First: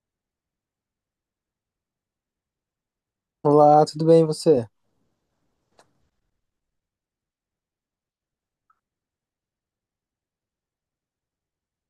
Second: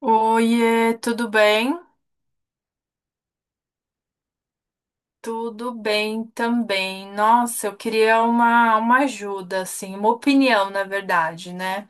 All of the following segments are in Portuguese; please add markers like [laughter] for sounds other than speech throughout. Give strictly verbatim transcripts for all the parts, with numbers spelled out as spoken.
Oiê, tudo bem? Olá, tudo bem você? Tudo bem também. Nossa, eu queria uma, uma ajuda, assim, uma opinião, na verdade, né?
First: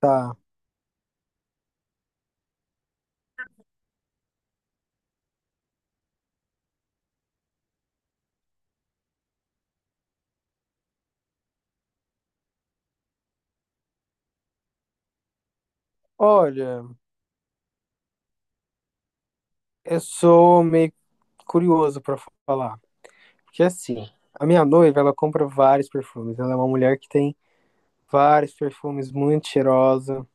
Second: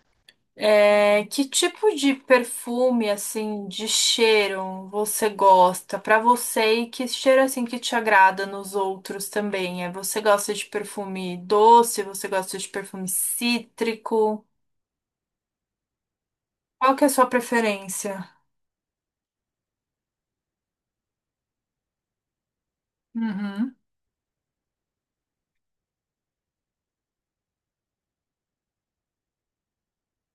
Tá. É, que tipo de perfume, assim, de cheiro você gosta pra você e que cheiro, assim, que te agrada nos outros também? É, você gosta de perfume doce? Você gosta de perfume cítrico? Olha, Qual que é a sua preferência? eu sou meio curioso pra falar, porque Uhum. assim, a minha noiva, ela compra vários perfumes. Ela é uma mulher que tem vários perfumes, muito cheirosa,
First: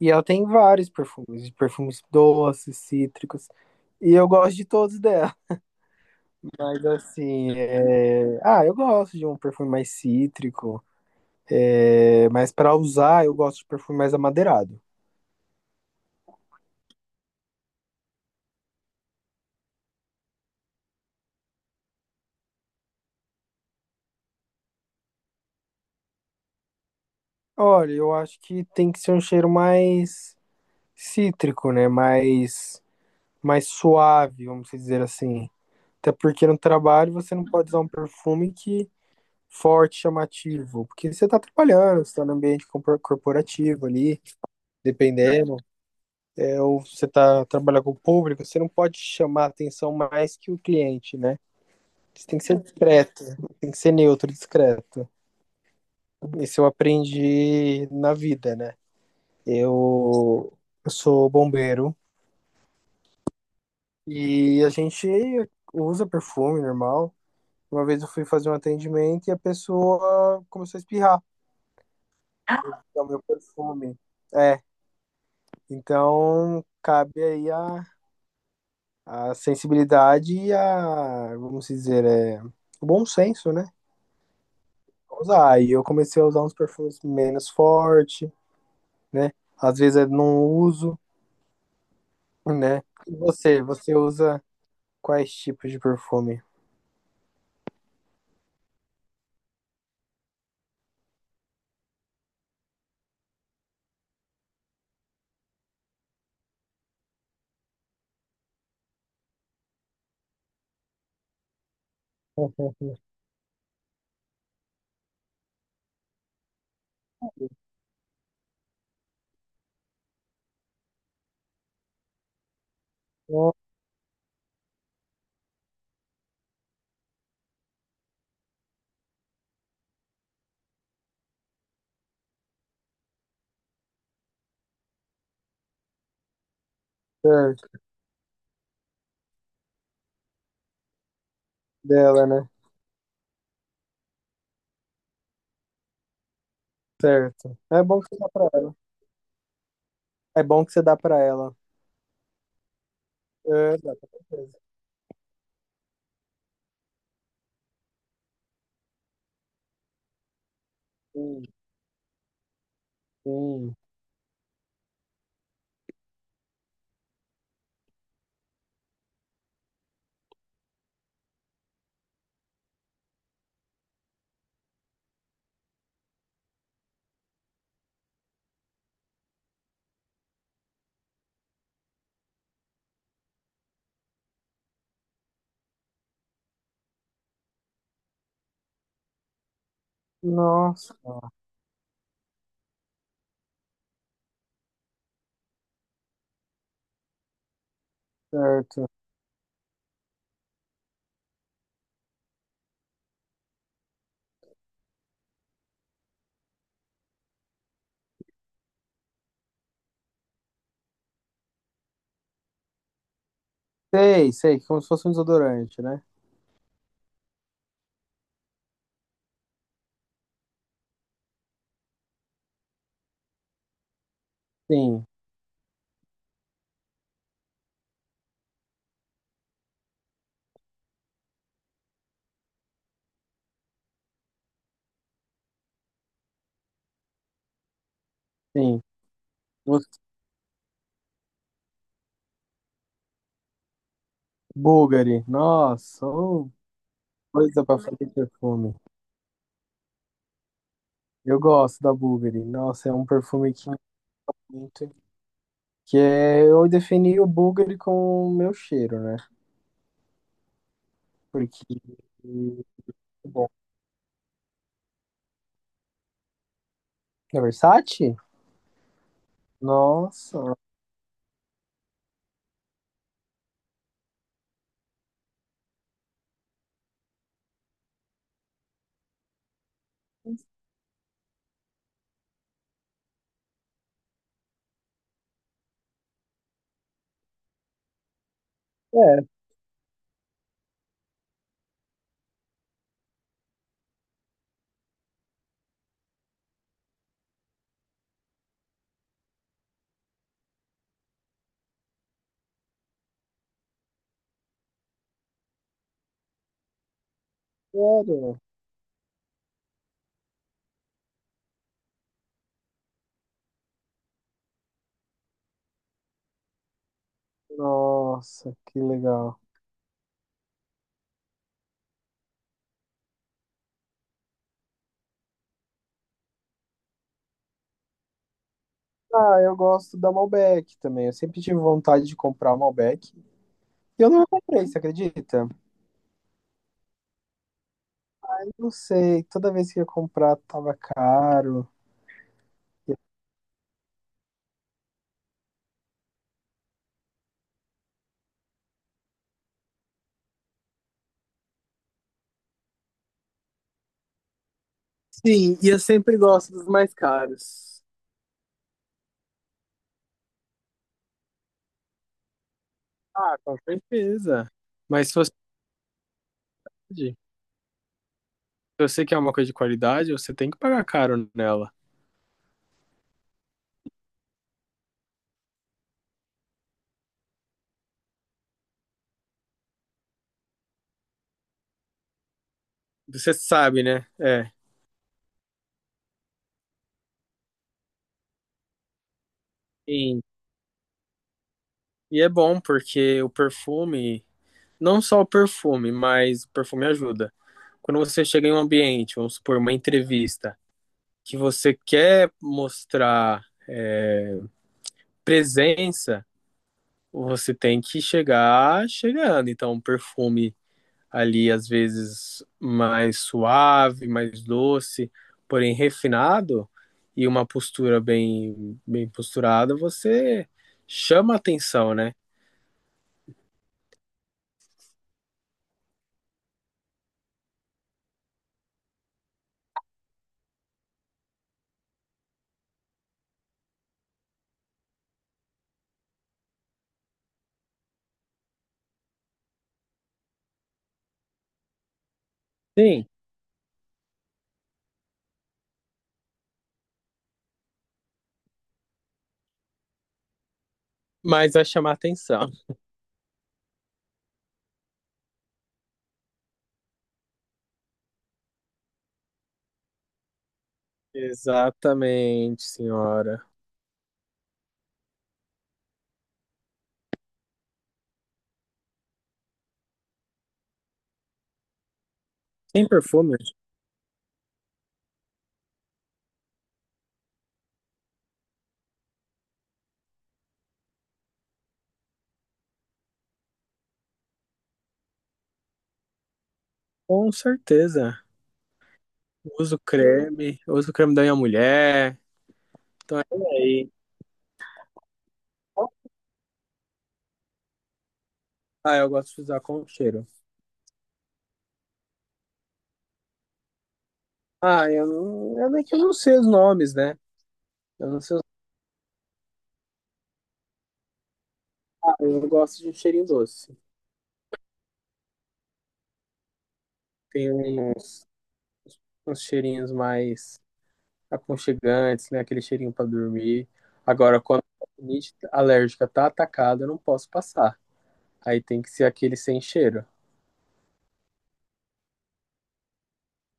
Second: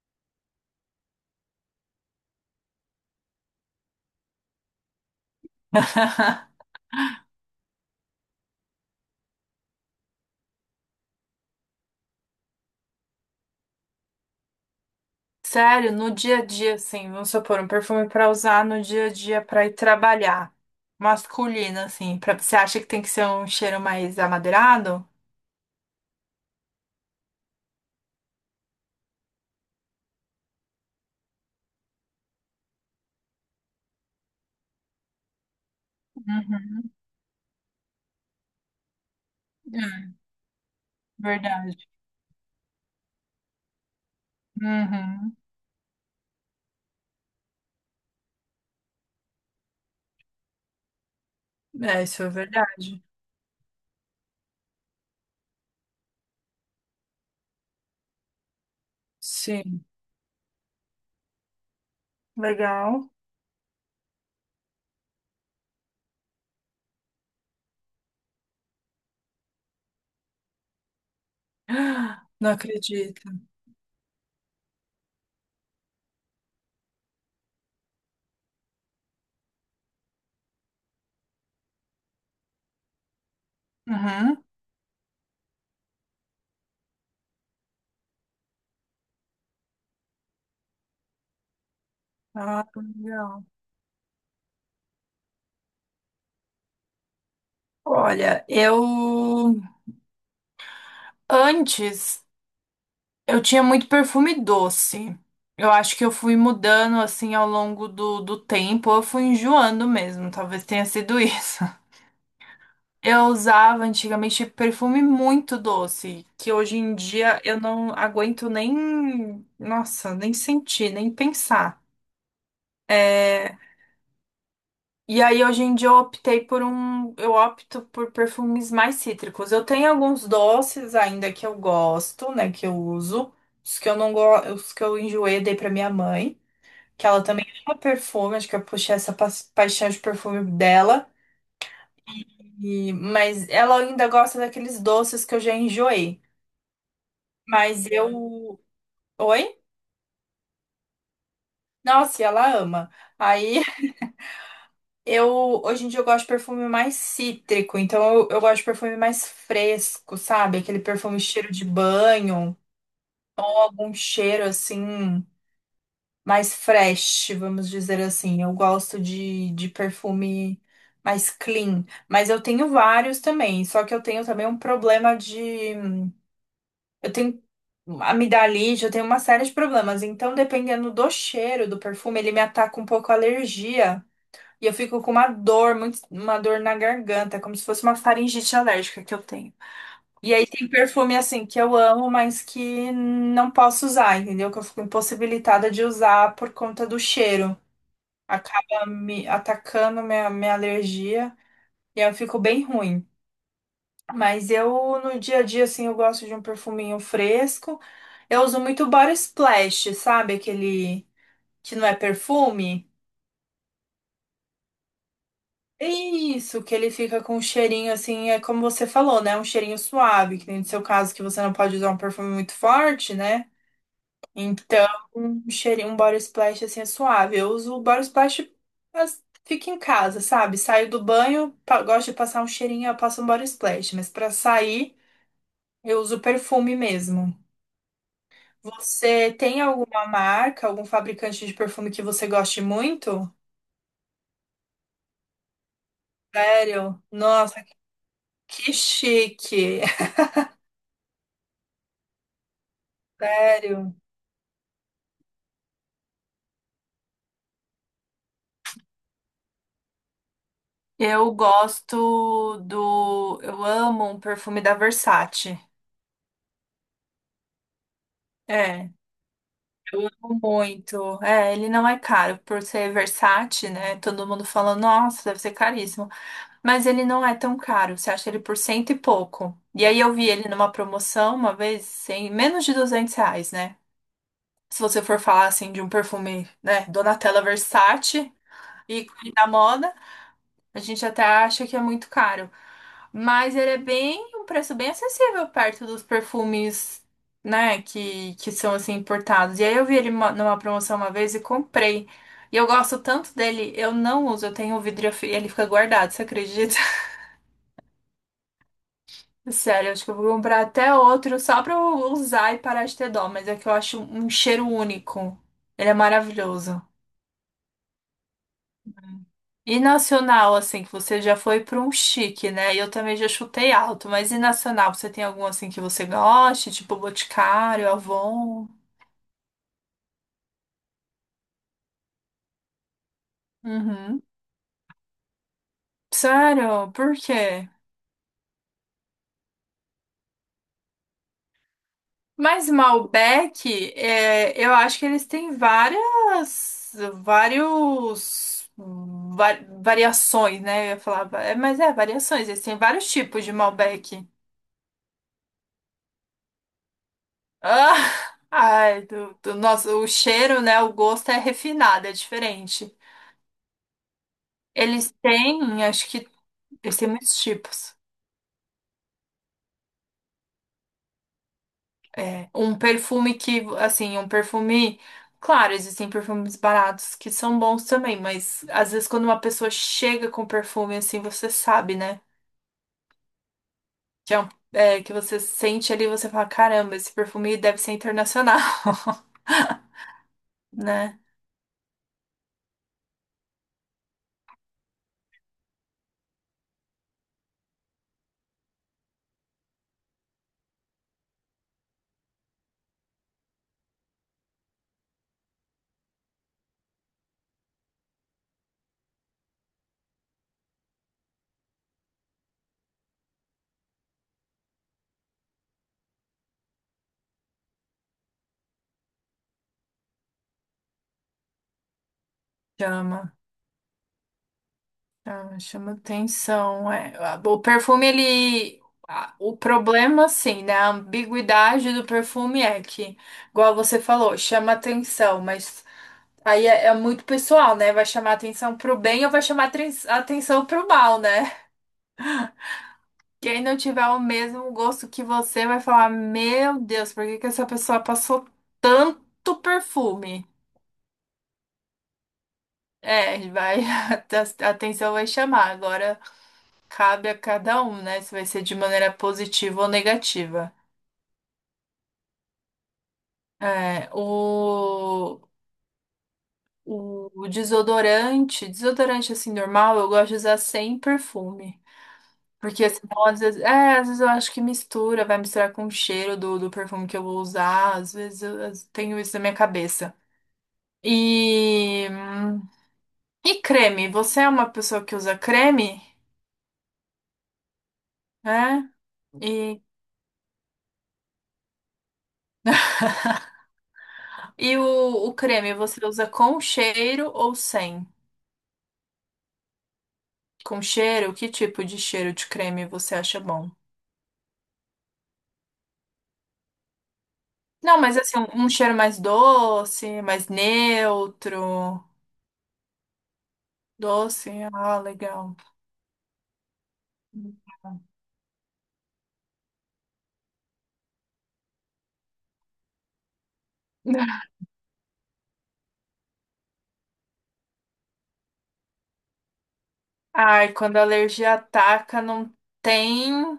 e ela tem vários perfumes, de perfumes doces, cítricos, e eu gosto de todos dela. [laughs] [laughs] Mas assim, é... ah, eu gosto de um perfume mais cítrico, é... mas pra usar eu gosto de perfume mais amadeirado. Sério, no dia a dia, assim, vamos supor, um perfume pra usar no dia a dia pra ir trabalhar. Masculino, assim, pra, você acha que tem que ser um cheiro mais amadeirado? Olha, eu acho que tem que ser um cheiro mais cítrico, né? Mais, mais suave, vamos dizer assim. Até porque no Uhum. trabalho você não pode usar um perfume que forte, É, chamativo, porque você está verdade. trabalhando, você está no ambiente compor- corporativo ali, Uhum. dependendo, é, ou você está trabalhando com o público, você não pode chamar atenção mais que o cliente, né? É, isso Você é tem que ser verdade. discreto, tem que ser neutro, discreto. Isso eu aprendi na vida, né? Sim. Eu, eu sou bombeiro. Legal. E a gente usa perfume normal. Uma vez eu fui fazer um atendimento e a pessoa começou a espirrar. [gasps] Não É o acredito. meu perfume. É, então cabe aí a, a sensibilidade e a, vamos dizer, é, o bom senso, né? Uhum. Usar. Aí eu comecei a usar uns perfumes menos forte, né? Às vezes eu não uso, Ah, né? E legal. você, você usa quais tipos de perfume? Olha, eu antes. Eu tinha muito perfume doce. Eu acho que eu fui mudando assim ao longo do, do tempo, eu fui enjoando mesmo, talvez tenha sido isso. [laughs] Eu usava antigamente perfume muito doce, que hoje em dia eu não aguento nem, nossa, nem sentir, nem pensar. É, e aí hoje em dia eu optei por um, eu opto por perfumes mais cítricos. Eu tenho alguns doces ainda que eu gosto, né, que eu uso. Os que eu não gosto, os que eu enjoei, dei pra minha mãe, que ela também Certo, ama perfume, acho que eu puxei essa pa- paixão de perfume dela. dela, né? E, mas ela ainda gosta daqueles doces que eu já enjoei. Certo. É Mas bom que dá pra eu. ela. Oi? É bom que você dá pra ela. Nossa, e ela ama. Aí É, dá, com certeza. [laughs] eu. Hoje em dia eu gosto de perfume mais cítrico. Então eu, eu gosto de perfume mais fresco, sabe? Aquele perfume Sim, cheiro de banho. sim. Algum cheiro assim, mais fresh, vamos dizer assim. Eu gosto de, de perfume mais clean, mas eu tenho vários também, só que eu tenho também um problema de. Eu tenho amidalite, eu tenho uma série de problemas, então dependendo do cheiro do perfume, ele me ataca um pouco a alergia. E eu fico com uma dor, muito, uma dor na garganta, como se fosse uma faringite alérgica que eu tenho. E aí tem Nossa, perfume assim que eu amo, mas que não posso usar, entendeu? Que eu fico impossibilitada de usar por conta do cheiro certo. acaba me atacando minha, minha alergia e aí eu fico bem ruim. Mas eu, no dia a dia, assim, eu gosto de um perfuminho fresco. Eu uso muito Body Splash, sabe? Aquele que não é perfume. Sei, sei, como se fosse um desodorante, É né? isso, que ele fica com um cheirinho assim, é como você falou, né? Um cheirinho suave, que nem no seu caso que você não pode usar um perfume muito forte, né? Então, Sim, um cheirinho, um body splash assim é suave. Eu uso o body splash, mas fica em casa, sabe? Saio do banho, pa- gosto de passar um cheirinho, eu passo um body splash, mas pra sair, eu uso perfume mesmo. sim. Você tem Nossa, alguma marca, algum fabricante de perfume que você goste muito? Bulgari, nossa, ô, Sério? Nossa, coisa pra fazer que perfume. chique. Eu gosto da Bulgari. Nossa, é um [laughs] perfume que Sério. muito. Que é, eu defini o Bulgari com o meu cheiro, né? Eu Porque. gosto do. Bom, Eu amo um perfume da Versace. é Versace? É. Eu amo Nossa, muito. É, ele não é caro por ser Versace, né? Todo mundo fala, nossa, deve ser caríssimo. Mas ele não é tão caro. Você acha ele por cento e pouco. E aí eu vi ele numa promoção uma vez, sem menos de duzentos reais, né? Se você for falar assim de um perfume, né? Donatella Versace, é, ícone da moda. A gente até acha que é muito caro. Mas ele é bem, um preço bem acessível perto dos perfumes, né, que, que são assim importados. E aí eu vi ele uma- numa promoção uma vez e comprei. E eu gosto tanto dele, eu não uso, eu tenho o vidro e eu fi- ele fica guardado, você acredita? sério. [laughs] Sério, acho que eu vou comprar até outro só pra eu usar e parar de ter dó, mas é que eu acho um cheiro único. Ele é maravilhoso. Nossa, que legal. E nacional, assim, que você já foi para um chique, né? E eu também já chutei alto, mas e nacional, você tem algum assim que você goste, tipo Boticário, Avon? Ah, eu gosto da Malbec também. Eu sempre tive vontade de comprar Malbec. E eu Uhum. não comprei, você acredita? Sério? Por quê? Eu não sei. Toda vez que eu ia comprar, tava caro. Mas Malbec, é, eu acho que eles têm várias, vários va- variações, né? Eu ia falar, va- é, mas é, variações, eles têm vários tipos de Malbec. Sim, e eu sempre gosto dos mais caros. Ah, [laughs] ai, do, do nosso, o cheiro, né? O gosto é refinado, é diferente. Ah, com certeza. Mas Eles se você, têm, acho que eles têm se muitos tipos. você quer uma coisa de qualidade, você tem que pagar caro nela. É, um perfume que, assim, um perfume. Claro, existem perfumes baratos que são bons também, mas às vezes quando uma pessoa chega com perfume, assim, você sabe, né? Você sabe, né? Que, é um- É. é, que você sente ali, você fala, caramba, esse perfume deve ser internacional, [laughs] Sim. né? E é bom porque o perfume, não só o perfume, mas o perfume ajuda. Quando você chega em um ambiente, vamos supor, uma entrevista. Que você quer mostrar presença, você tem que chegar chegando. Então, um perfume ali, às vezes, mais suave, mais doce, porém refinado, e uma postura bem, bem posturada, você chama atenção, né? Chama. Tá, chama atenção, é. Ah, o perfume, ele. a- O problema, assim, né? A ambiguidade do perfume é que, igual você falou, chama atenção, mas aí é, é muito pessoal, né? Vai chamar atenção pro bem ou vai chamar tren- atenção pro mal, né? Sim, Quem não tiver o mesmo gosto que você vai falar: Meu Deus, por que que essa pessoa passou tanto perfume? mas vai chamar atenção. É, vai, [laughs] a atenção vai chamar. Agora, cabe a cada um, né? Se vai ser de maneira positiva ou negativa. Exatamente, senhora. É, o, o desodorante, desodorante assim normal, eu gosto de usar sem perfume. Tem Porque senão, perfume? às vezes, é, às vezes eu acho que mistura, vai misturar com o cheiro do, do perfume que eu vou usar. Às vezes eu, eu tenho isso na minha cabeça. E, e creme, você é uma pessoa que usa creme? Com certeza. Né. Uso E, creme, uso creme da minha mulher. Então é por aí. e o, o creme, você usa com cheiro ou sem? Ah, eu gosto de usar com cheiro. Com cheiro, que tipo de cheiro de creme você acha bom? Ah, eu não. Eu nem que eu não sei os nomes, né? Não, Eu mas não assim, sei os um um cheiro mais doce, mais neutro. ah, eu gosto de um cheirinho doce. Doce, ah, legal. Tem uns, uns cheirinhos mais aconchegantes, né? Aquele cheirinho pra dormir. Agora, quando a rinite alérgica tá atacada, eu não posso passar. Aí tem que ser aquele sem cheiro. Ai, quando a alergia ataca, não tem,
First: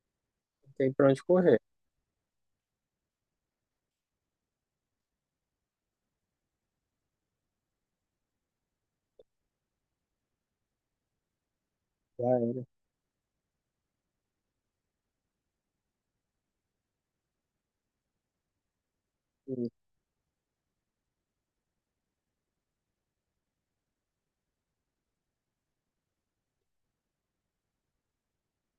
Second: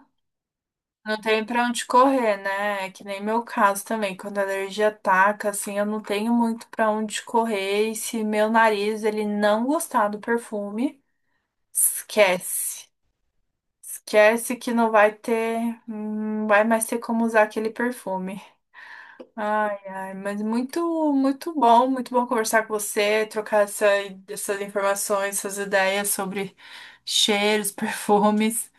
Não tem pra não onde tem correr. pra onde correr, né? É que nem meu caso também. Quando a alergia ataca, assim, eu não tenho muito pra onde correr. E se meu nariz, ele não gostar do perfume, Ah, esquece. Esquece que não vai ter, não vai mais ter como usar aquele perfume. é. Ai, ai, mas muito, muito bom, muito bom conversar com você, trocar essa, essas informações, essas ideias sobre cheiros, [laughs] perfumes.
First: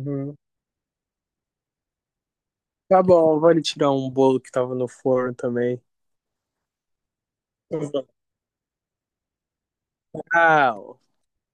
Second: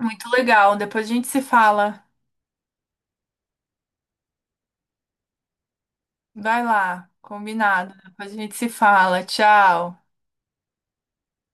Muito legal. Depois a gente se fala. Tá bom, vale tirar um bolo que tava no forno também. Vai lá, combinado. Uhum. Depois a gente se fala. Tchau. Tchau.